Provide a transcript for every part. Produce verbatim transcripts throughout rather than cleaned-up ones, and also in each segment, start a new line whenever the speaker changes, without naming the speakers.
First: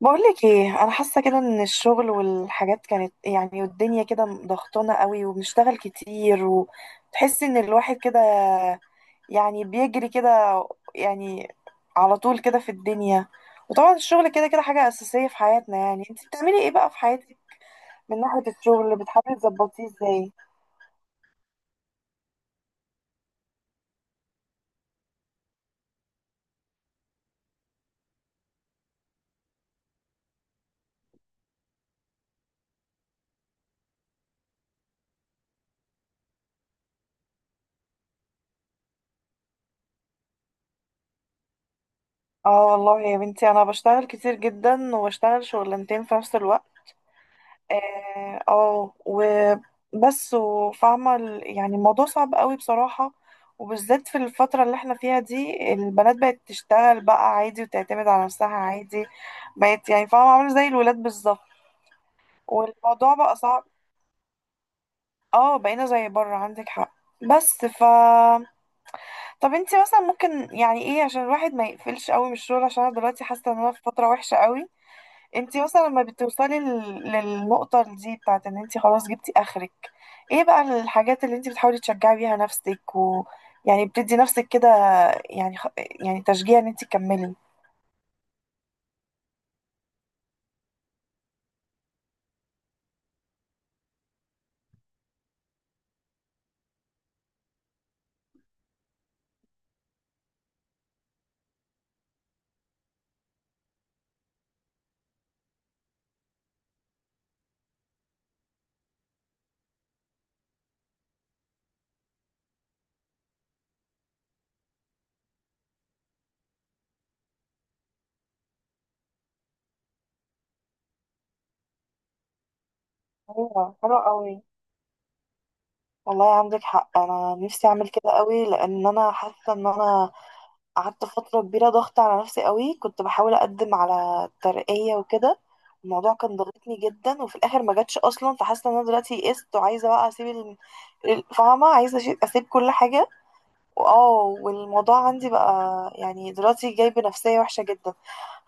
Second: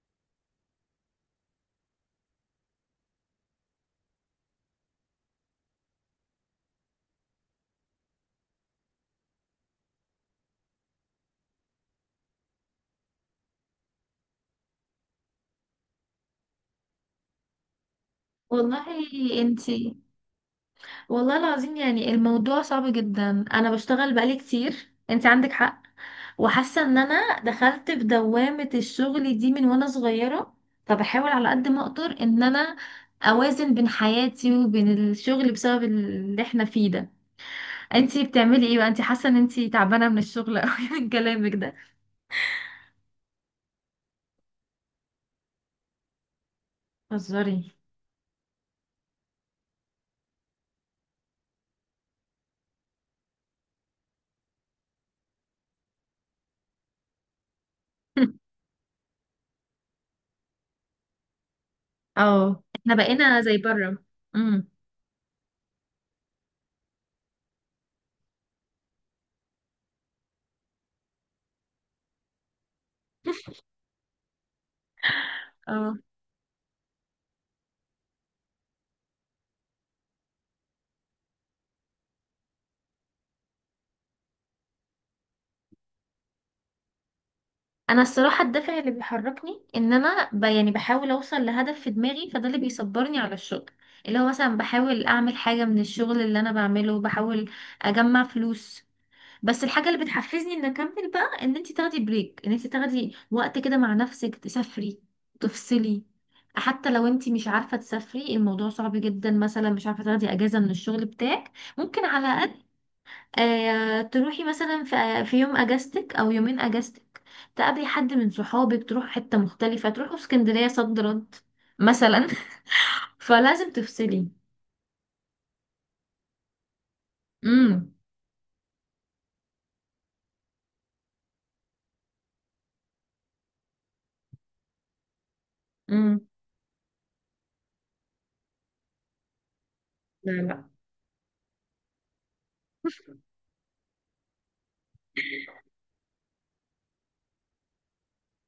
بقولك ايه، انا حاسه كده ان الشغل والحاجات كانت، يعني، والدنيا كده ضغطانه قوي وبنشتغل كتير، وتحس ان الواحد كده يعني بيجري كده، يعني، على طول كده في الدنيا. وطبعا الشغل كده كده حاجه اساسيه في حياتنا. يعني انت بتعملي ايه بقى في حياتك من ناحيه
والله،
الشغل؟ بتحاولي تظبطيه
انتي
ازاي؟
والله العظيم، يعني الموضوع صعب جدا. انا بشتغل بقالي كتير، انتي عندك حق. وحاسه ان انا دخلت في دوامه الشغل دي من وانا صغيره، فبحاول على قد ما اقدر ان انا اوازن بين حياتي وبين الشغل بسبب اللي احنا فيه ده. انتي بتعملي ايه بقى؟ انتي حاسه ان انتي تعبانه من الشغل قوي من كلامك ده؟
اه والله يا بنتي، انا بشتغل كتير جدا وبشتغل شغلانتين في نفس الوقت.
هزاري.
اه آه، وبس، وفاهمة ال- يعني الموضوع صعب قوي بصراحة. وبالذات في الفترة اللي احنا فيها دي، البنات بقت تشتغل بقى عادي وتعتمد على نفسها عادي، بقت يعني فاهمة، عاملة زي الولاد بالظبط.
اه، احنا
والموضوع بقى
بقينا زي
صعب.
بره. امم،
اه، بقينا زي بره، عندك حق. بس ف طب انتي مثلا ممكن يعني ايه عشان الواحد ما يقفلش قوي من الشغل، عشان انا دلوقتي حاسة ان انا في فترة وحشة قوي. انتي مثلا
اه،
لما بتوصلي لل- للنقطة دي بتاعت ان انتي خلاص جبتي اخرك، ايه بقى الحاجات اللي انتي بتحاولي تشجعي بيها نفسك و يعني بتدي نفسك كده، يعني خ... يعني تشجيع ان انتي تكملي؟
انا الصراحه الدافع اللي بيحركني ان انا ب... يعني بحاول اوصل لهدف في دماغي، فده اللي بيصبرني على الشغل. اللي هو مثلا بحاول اعمل حاجه من الشغل اللي انا بعمله، بحاول اجمع فلوس. بس الحاجه اللي بتحفزني ان اكمل بقى ان انت تاخدي بريك، ان انت تاخدي وقت كده مع نفسك، تسافري، تفصلي. حتى لو انت مش عارفه تسافري الموضوع صعب جدا، مثلا مش عارفه تاخدي اجازه من الشغل بتاعك، ممكن على الاقل آه، تروحي مثلا في في يوم اجازتك او يومين اجازتك، تقابلي حد من صحابك، تروح حتة مختلفة، تروحوا اسكندرية صد رد مثلا.
ايوه،
فلازم
حلو
تفصلي.
قوي، والله عندك حق. انا نفسي اعمل
امم،
كده قوي، لان انا حاسه ان انا قعدت فترة كبيرة ضغط على نفسي قوي. كنت بحاول أقدم على ترقية وكده، الموضوع
امم،
كان ضاغطني جدا وفي الآخر ما جاتش أصلا. فحاسة إن أنا دلوقتي يئست وعايزة بقى أسيب
لا
ال-
لا
ال- فاهمة، عايزة أشي- أسيب كل حاجة. وآه والموضوع عندي بقى يعني دلوقتي جايب نفسية وحشة جدا.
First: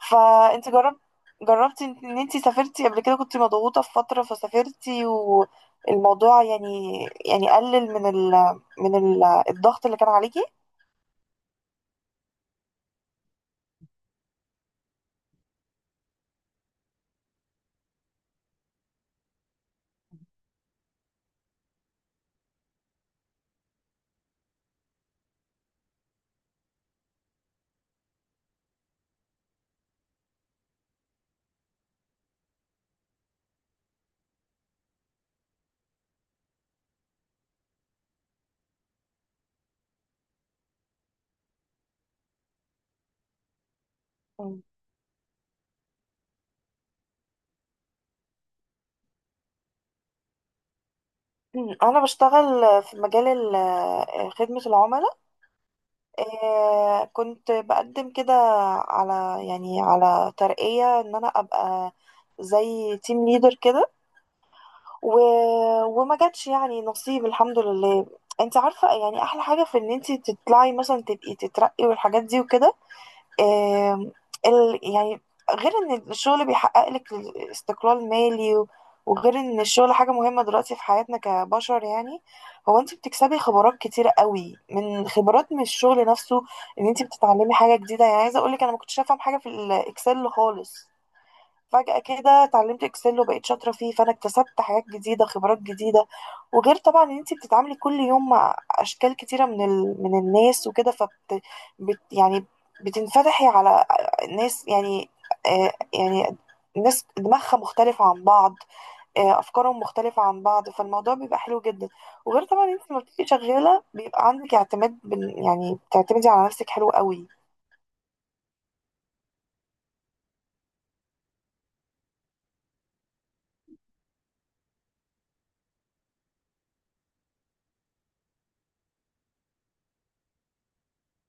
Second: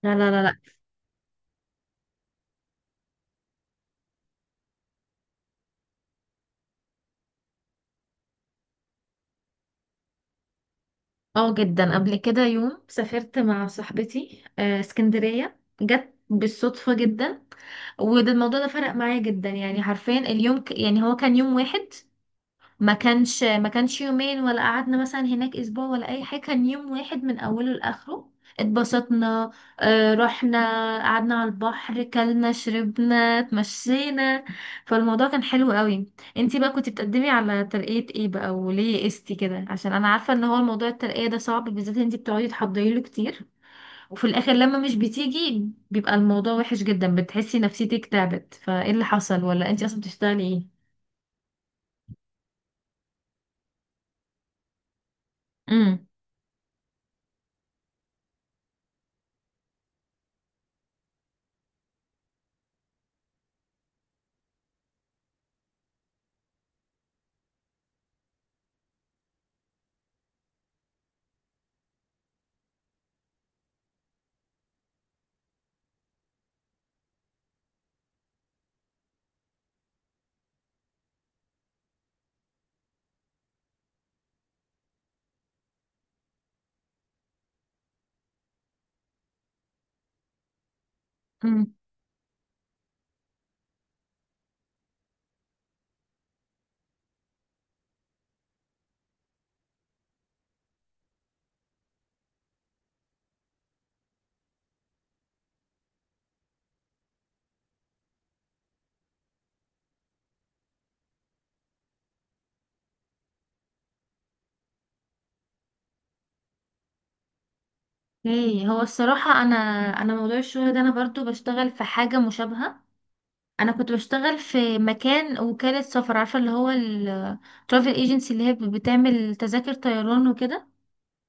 لا لا لا لا.
فأنت جربت جربتي إن إن أنتي سافرتي قبل كده، كنت مضغوطة في فترة فسافرتي، والموضوع، يعني، يعني قلل من ال من ال الضغط اللي كان عليكي؟
اه جدا. قبل كده يوم سافرت مع صاحبتي آه، اسكندرية، جت بالصدفة جدا. وده الموضوع ده فرق معايا جدا. يعني حرفيا اليوم ك... يعني هو كان يوم واحد، ما كانش ما كانش يومين ولا قعدنا مثلا هناك اسبوع ولا اي حاجه، كان يوم واحد من اوله لاخره. اتبسطنا، آه، رحنا قعدنا على البحر، كلنا شربنا، اتمشينا، فالموضوع كان حلو قوي. انتي بقى كنتي بتقدمي على ترقية ايه بقى وليه قستي كده؟ عشان انا عارفه ان هو موضوع الترقية ده صعب، بالذات انتي بتقعدي تحضري له كتير، وفي الاخر لما مش بتيجي بيبقى الموضوع وحش جدا، بتحسي نفسيتك تعبت. فايه اللي حصل ولا انتي اصلا بتشتغلي ايه؟
مم. أنا بشتغل في مجال ال- آه، خدمة العملاء. آه، كنت بقدم كده على، يعني على، ترقية إن أنا أبقى زي تيم ليدر كده، و... وما جاتش يعني نصيب الحمد لله. انت عارفة، يعني أحلى حاجة في إن انت تطلعي مثلا تبقي تترقي والحاجات دي وكده. آم، ال يعني غير ان الشغل بيحقق لك استقلال مالي و- وغير ان الشغل حاجة مهمة دلوقتي في حياتنا كبشر، يعني هو انت بتكسبي خبرات كتيرة قوي، من خبرات من الشغل نفسه. ان انت بتتعلمي حاجة جديدة، يعني عايزة اقولك انا ما كنتش افهم حاجة في الاكسل خالص،
امم،
فجأة كده اتعلمت اكسل وبقيت شاطرة فيه، فانا اكتسبت حاجات جديدة، خبرات جديدة. وغير طبعا ان انتي بتتعاملي كل يوم مع اشكال كتيرة من ال... من الناس وكده. فبت بت... يعني بتنفتحي على ناس، يعني، آه يعني ناس دماغها مختلفة عن بعض، آه أفكارهم مختلفة عن بعض، فالموضوع بيبقى حلو جدا. وغير طبعا انت لما بتبقي شغالة بيبقى عندك اعتماد بال- يعني بتعتمدي على نفسك، حلو قوي.
ايه هو الصراحة انا انا موضوع الشغل ده انا برضو بشتغل في حاجة مشابهة. انا كنت بشتغل في مكان وكالة سفر، عارفة، اللي هو الترافل ايجنسي، اللي هي بتعمل تذاكر طيران وكده.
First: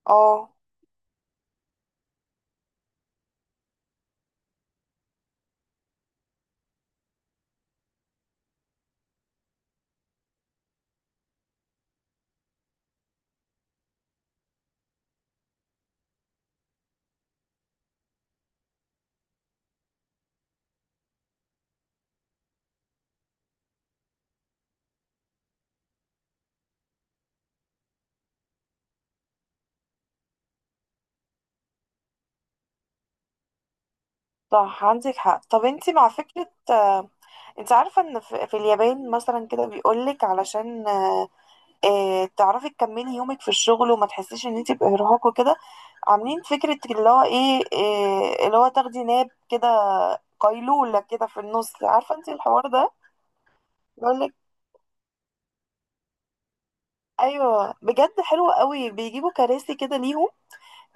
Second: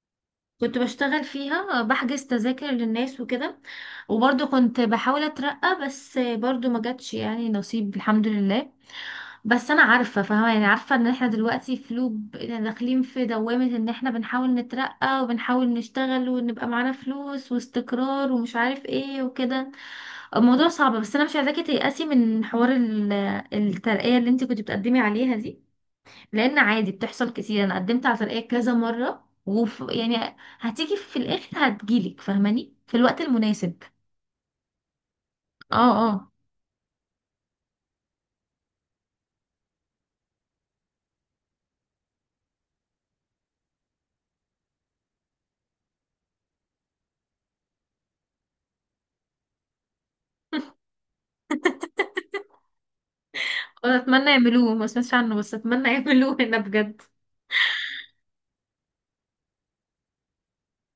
اه،
كنت بشتغل فيها بحجز تذاكر للناس وكده. وبرضو كنت بحاول اترقى بس برضو ما جاتش، يعني نصيب الحمد لله. بس انا عارفه فاهمه، يعني عارفه ان احنا دلوقتي في لوب، يعني داخلين في دوامه ان احنا بنحاول نترقى وبنحاول نشتغل ونبقى معانا فلوس واستقرار ومش عارف ايه وكده. الموضوع صعب. بس انا مش عايزاكي تيأسي من حوار ال- الترقيه اللي انت كنت بتقدمي عليها دي، لان عادي بتحصل كتير. انا قدمت على ترقيه كذا مره وف، يعني هتيجي في الاخر، هتجيلك، فاهماني، في الوقت المناسب.
صح عندك حق. طب
اه،
انت مع
اه،
فكرة، آه، انت عارفة ان في في اليابان مثلا كده، بيقولك علشان آه، تعرفي تكملي يومك في الشغل وما تحسيش ان انت بإرهاق وكده، عاملين فكرة اللي هو ايه، آه، اللي هو تاخدي ناب كده، قيلولة كده في النص، عارفة انت الحوار ده؟
أنا اتمنى
بيقولك،
يعملوه، ما سمعتش عنه بس اتمنى يعملوه هنا بجد.
ايوه بجد حلو قوي، بيجيبوا كراسي كده ليهم،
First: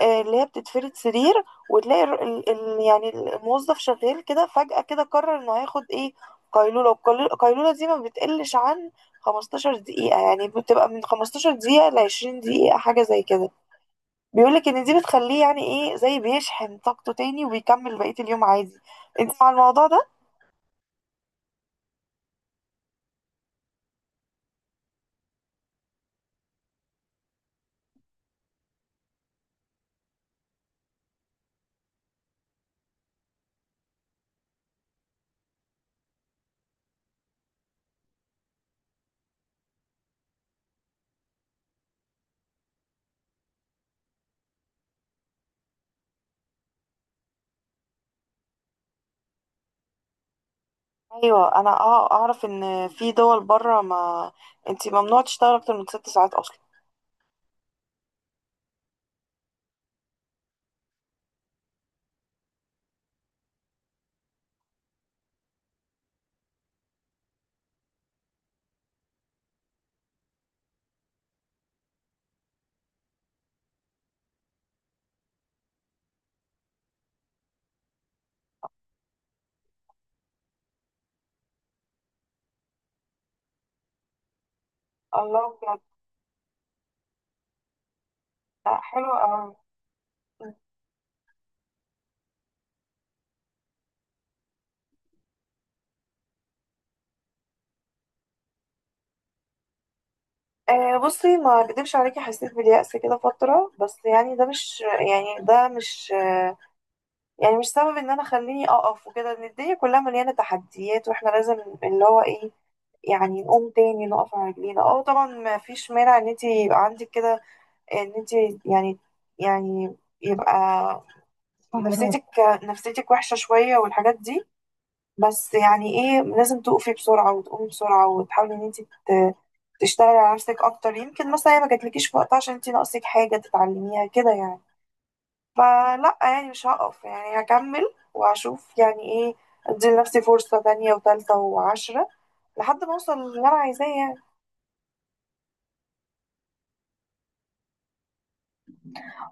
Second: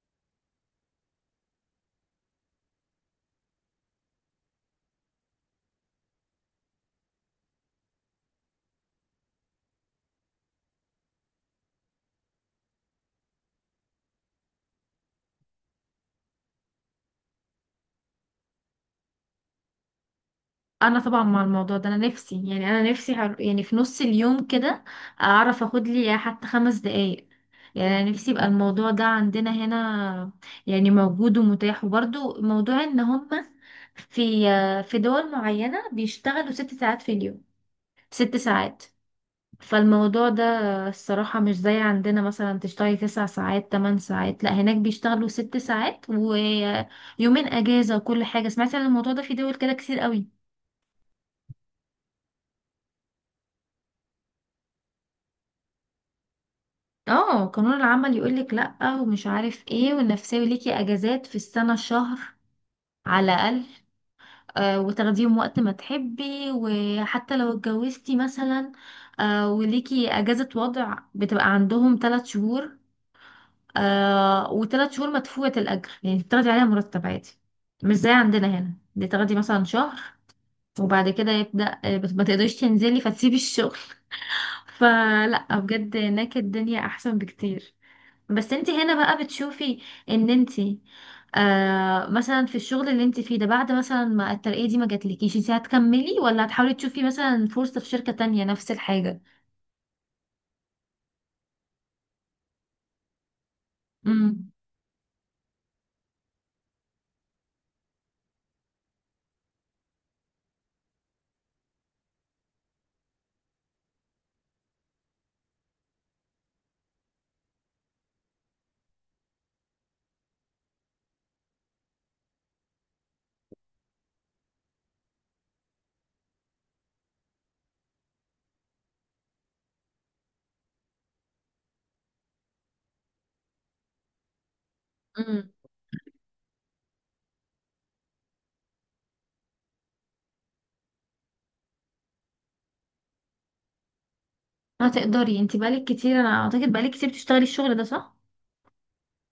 آه، اللي هي بتتفرد سرير، وتلاقي ال ال ال- يعني الموظف شغال كده، فجأة كده قرر انه هياخد ايه، قيلولة. والقيلولة دي ما بتقلش عن خمستاشر دقيقة، يعني بتبقى من خمستاشر دقيقة ل عشرين دقيقة، حاجة زي كده. بيقولك ان دي بتخليه يعني ايه، زي بيشحن طاقته تاني وبيكمل بقية اليوم عادي. انت مع الموضوع ده؟
انا طبعا مع الموضوع ده، انا نفسي يعني، انا نفسي هر- يعني في نص اليوم كده اعرف اخد لي حتى خمس دقايق. يعني انا نفسي يبقى الموضوع ده عندنا هنا، يعني موجود ومتاح. وبرضو موضوع ان هم في في دول معينة بيشتغلوا ست ساعات في اليوم، ست ساعات. فالموضوع ده الصراحة مش زي عندنا مثلا تشتغلي تسع ساعات تمن ساعات، لا هناك بيشتغلوا ست ساعات ويومين اجازة وكل حاجة. سمعت عن الموضوع ده في دول كده كتير قوي.
ايوه، انا أع- اعرف ان في دول بره، ما انت ممنوع تشتغل اكتر من ست ساعات اصلا.
اه قانون العمل يقولك لأ ومش عارف ايه، والنفسية ليكي اجازات في السنة شهر على الأقل، آه وتاخديهم وقت ما تحبي، وحتى لو اتجوزتي مثلا آه وليكي اجازة وضع بتبقى عندهم ثلاث شهور، آه وثلاث شهور مدفوعة الأجر، يعني بتاخدي عليها مرتب عادي. مش زي عندنا هنا دي تاخدي مثلا شهر وبعد كده يبدأ آه، بت- ما تقدريش تنزلي، فتسيبي الشغل.
الله،
فلا
بجد.
بجد هناك الدنيا احسن بكتير. بس انت
لا،
هنا
حلو
بقى
قوي.
بتشوفي ان انت آه، مثلا في الشغل اللي انت فيه ده بعد مثلا ما الترقية دي ما جاتلكيش، انت هتكملي ولا هتحاولي تشوفي مثلا فرصة في شركة تانية نفس الحاجة؟
آه بصي، ما اكدبش عليكي، حسيت باليأس كده فترة، بس يعني ده
امم،
مش، يعني ده مش آه يعني مش سبب ان انا خليني اقف وكده. ان الدنيا كلها مليانة تحديات واحنا لازم اللي هو ايه، يعني نقوم تاني نقف على رجلينا. اه طبعا ما فيش مانع ان انت يبقى عندك كده، ان انت، يعني، يعني يبقى نفسيتك نفسيتك وحشة شوية والحاجات دي، بس يعني ايه لازم تقفي بسرعة وتقومي بسرعة، وتحاولي ان انت ت- تشتغلي على نفسك اكتر. يمكن مثلا هي ما جاتلكيش في وقتها عشان انت ناقصك حاجة تتعلميها كده، يعني.
امم،
فلا، يعني مش هقف، يعني هكمل وهشوف يعني ايه، ادي لنفسي فرصة تانية وتالتة وعشرة لحد ما اوصل للي انا عايزاه يعني.
هتقدري. انت بقالك كتير، انا اعتقد بقالك كتير بتشتغلي الشغل ده صح؟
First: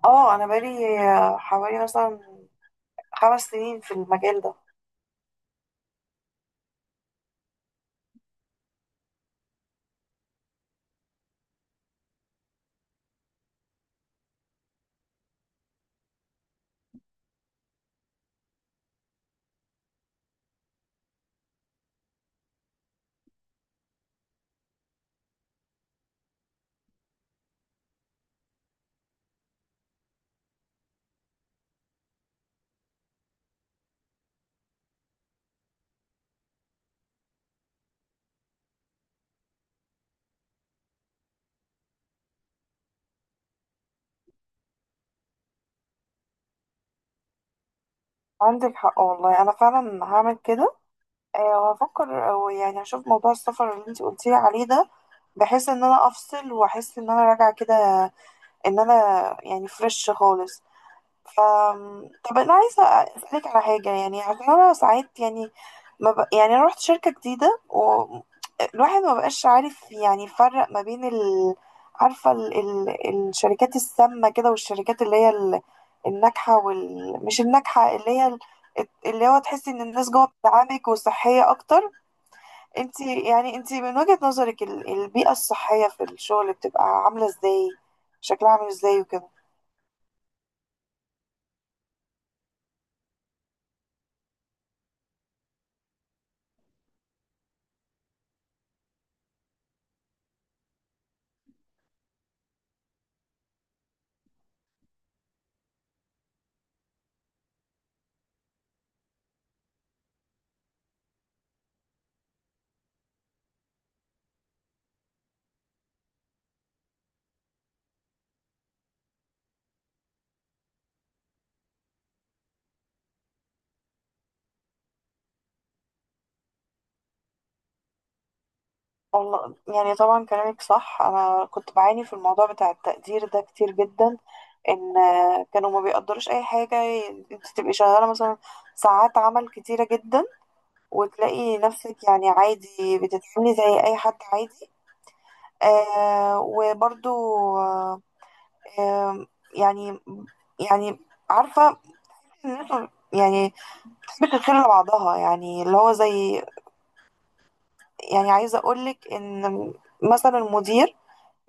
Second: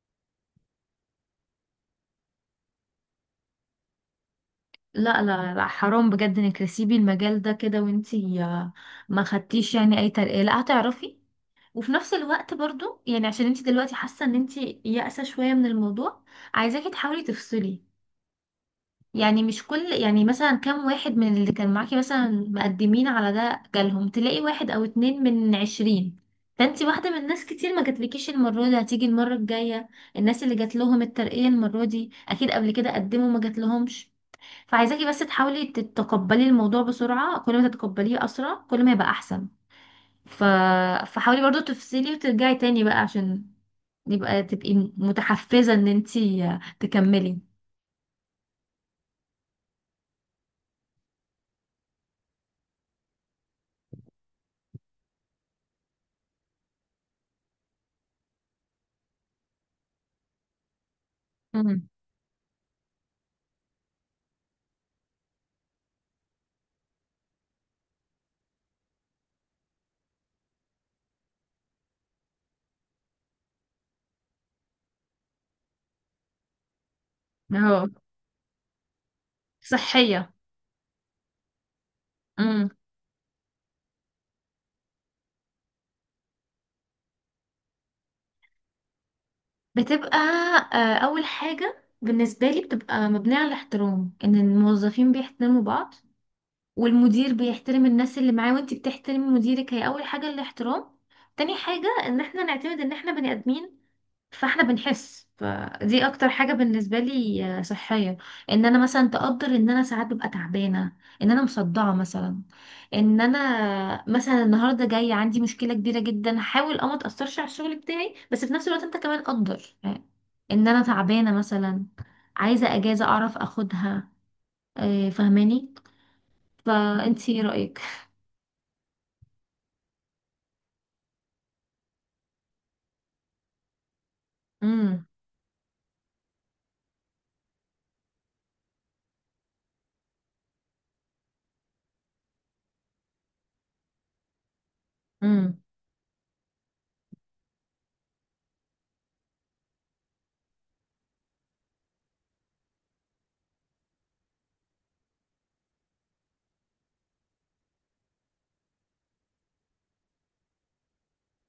اه، انا بقالي آه، حوالي مثلا خمس سنين في المجال ده.
لا لا لا، حرام بجد انك تسيبي المجال ده كده وانت ما خدتيش يعني اي ترقية، لا هتعرفي. وفي نفس الوقت برضو يعني عشان انت دلوقتي حاسة ان انت يائسة شوية من الموضوع، عايزاكي تحاولي تفصلي. يعني مش كل يعني مثلا كام واحد من اللي كان معاكي مثلا مقدمين على ده جالهم؟ تلاقي واحد او اتنين من عشرين. فانتي واحدة من ناس كتير ما جاتلكيش المرة دي، هتيجي المرة الجاية. الناس اللي جات لهم الترقية المرة دي اكيد قبل كده قدموا ما جاتلهمش. فعايزاكي بس تحاولي تتقبلي الموضوع بسرعة، كل ما تتقبليه اسرع كل ما يبقى احسن. ف... فحاولي برضو تفصلي وترجعي تاني بقى عشان يبقى تبقي متحفزة ان انتي تكملي.
عندك حق والله، انا فعلا هعمل كده. آه، هفكر، او يعني هشوف موضوع السفر اللي انت قلتيلي عليه ده، بحيث ان انا افصل، واحس ان انا راجعه كده، ان انا يعني فريش خالص. ف
امم،
طب انا عايزه اسالك على حاجه، يعني عشان انا ساعات يعني ما ب... يعني انا رحت شركه جديده والواحد ما بقاش عارف يعني يفرق ما بين ال... عارفه ال... ال... الشركات السامه كده، والشركات اللي هي ال... الناجحه وال... مش
اهو،
الناجحه، اللي هي ال... اللي هو تحسي ان الناس جوه
صحية،
بتدعمك وصحيه اكتر.
امم،
انت يعني انت من وجهة نظرك، ال- البيئة الصحية في الشغل بتبقى عاملة ازاي، شكلها عامل ازاي وكده؟
بتبقى آه، اول حاجه بالنسبه لي بتبقى مبنيه على الاحترام، ان الموظفين بيحترموا بعض، والمدير بيحترم الناس اللي معاه، وانت بتحترمي مديرك. هي اول حاجه الاحترام. تاني حاجه ان احنا نعتمد ان احنا بني ادمين، فاحنا بنحس. فدي اكتر حاجة بالنسبة لي آه، صحية، ان انا مثلا تقدر ان انا ساعات ببقى تعبانة، ان انا مصدعة مثلا، ان انا مثلا النهاردة جاي عندي مشكلة كبيرة جدا، حاول اه ما تأثرش على الشغل بتاعي بس في نفس الوقت انت كمان قدر آه، ان انا تعبانة مثلا، عايزة اجازة اعرف اخدها، آه، فاهماني؟ فانتي ايه رأيك؟
والله، يعني طبعا كلامك صح. انا كنت بعاني في الموضوع بتاع التقدير ده كتير جدا، ان آه، كانوا ما بيقدروش اي حاجة. انت تبقي شغالة مثلا ساعات عمل كتيرة جدا، وتلاقي نفسك يعني عادي بتتعاملي زي اي حد عادي.
امم،
آه وبرضو آه آه يعني، يعني عارفة إن انتوا، يعني، بتحبش الخير لبعضها، يعني اللي هو زي، يعني عايزة أقولك إن مثلا المدير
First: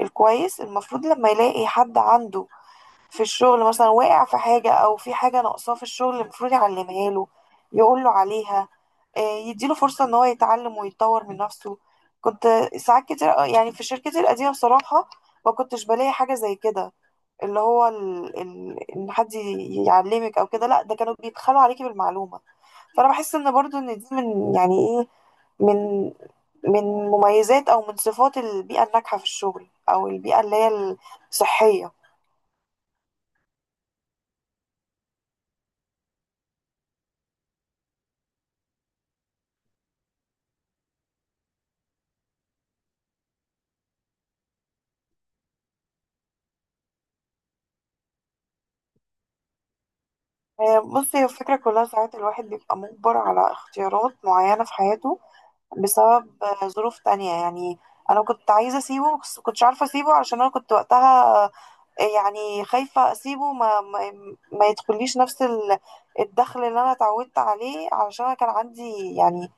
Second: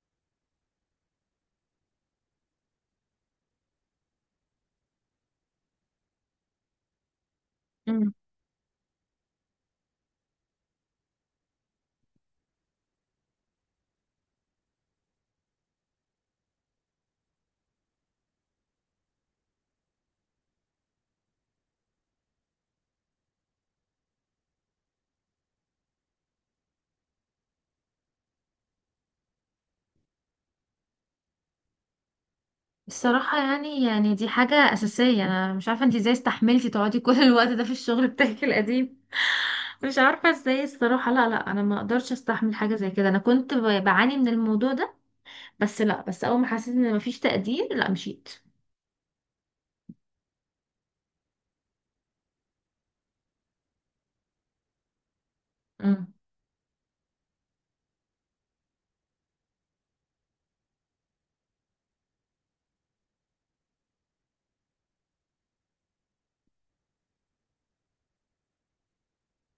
الكويس، المفروض لما يلاقي حد عنده في الشغل مثلا واقع في حاجة، أو في حاجة ناقصاه في الشغل، المفروض يعلمها له، يقوله عليها، آه، يديله فرصة إن هو يتعلم ويتطور من نفسه. كنت ساعات كتير أوي- يعني في شركتي القديمة، بصراحة ما كنتش بلاقي حاجة زي كده، اللي هو ال... ال... إن حد يعلمك أو كده، لأ، ده كانوا بيبخلوا عليكي بالمعلومة. فانا بحس ان برضو ان دي من، يعني ايه، من من مميزات او من صفات البيئه الناجحه في الشغل، او البيئه اللي هي الصحيه.
الصراحة يعني يعني دي حاجة أساسية. أنا مش عارفة انتي ازاي استحملتي تقعدي كل الوقت ده في الشغل بتاعك القديم. مش عارفة ازاي الصراحة. لا لا، أنا ما أقدرش استحمل حاجة زي كده. أنا كنت ب- بعاني من الموضوع ده. بس لا، بس أول ما حسيت إن مفيش تقدير لا مشيت.
آه، بصي، هي الفكره كلها ساعات الواحد بيبقى مجبر على اختيارات معينه في حياته،
مم.
بسبب آه، ظروف تانية يعني. انا كنت عايزه اسيبه، بس كنتش عارفه اسيبه، علشان انا كنت وقتها آه، يعني خايفه اسيبه ما ما, ما يدخليش نفس ال- الدخل اللي انا اتعودت عليه، علشان انا كان عندي يعني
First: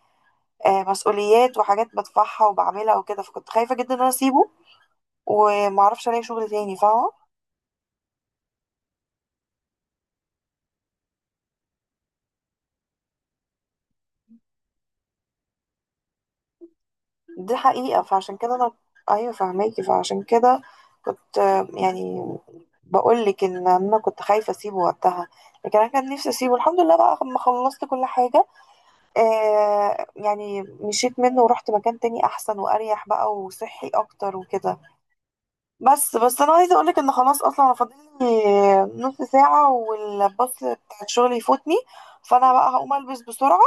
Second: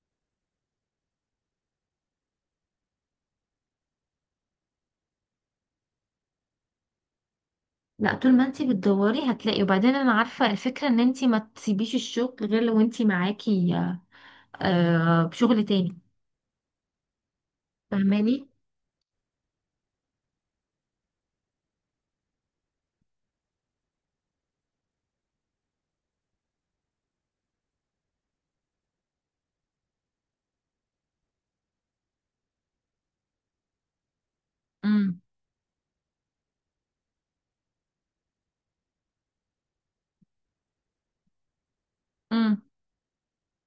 آه، مسؤوليات وحاجات بدفعها وبعملها وكده، فكنت خايفة جدا ان انا اسيبه ومعرفش الاقي شغل تاني، فاهمة؟
لا، طول ما انتي بتدوري هتلاقي. وبعدين أنا عارفة الفكرة إن انتي ما تسيبيش الشغل غير لو انتي معاكي آه بشغل تاني،
دي حقيقة، فعشان
فاهماني؟
كده انا، ايوه فاهماكي. فعشان كده كنت، آه، يعني، بقولك ان انا كنت خايفة اسيبه وقتها. لكن انا كان نفسي اسيبه، الحمد لله بقى لما خلصت كل حاجة، آه يعني مشيت منه ورحت مكان تاني احسن واريح بقى وصحي اكتر وكده.
مم.
بس بس انا عايزه اقولك ان خلاص، اصلا انا فاضل لي نص ساعه والباص بتاع الشغل يفوتني، فانا
مم.
بقى هقوم البس بسرعه.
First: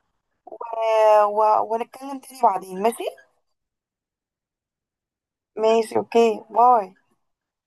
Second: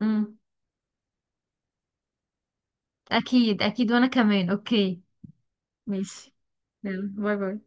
مم.
آه، و- ونتكلم تاني بعدين، ماشي؟
أكيد أكيد وأنا كمان أوكي.
ماشي، اوكي،
ماشي،
باي.
يلا باي باي.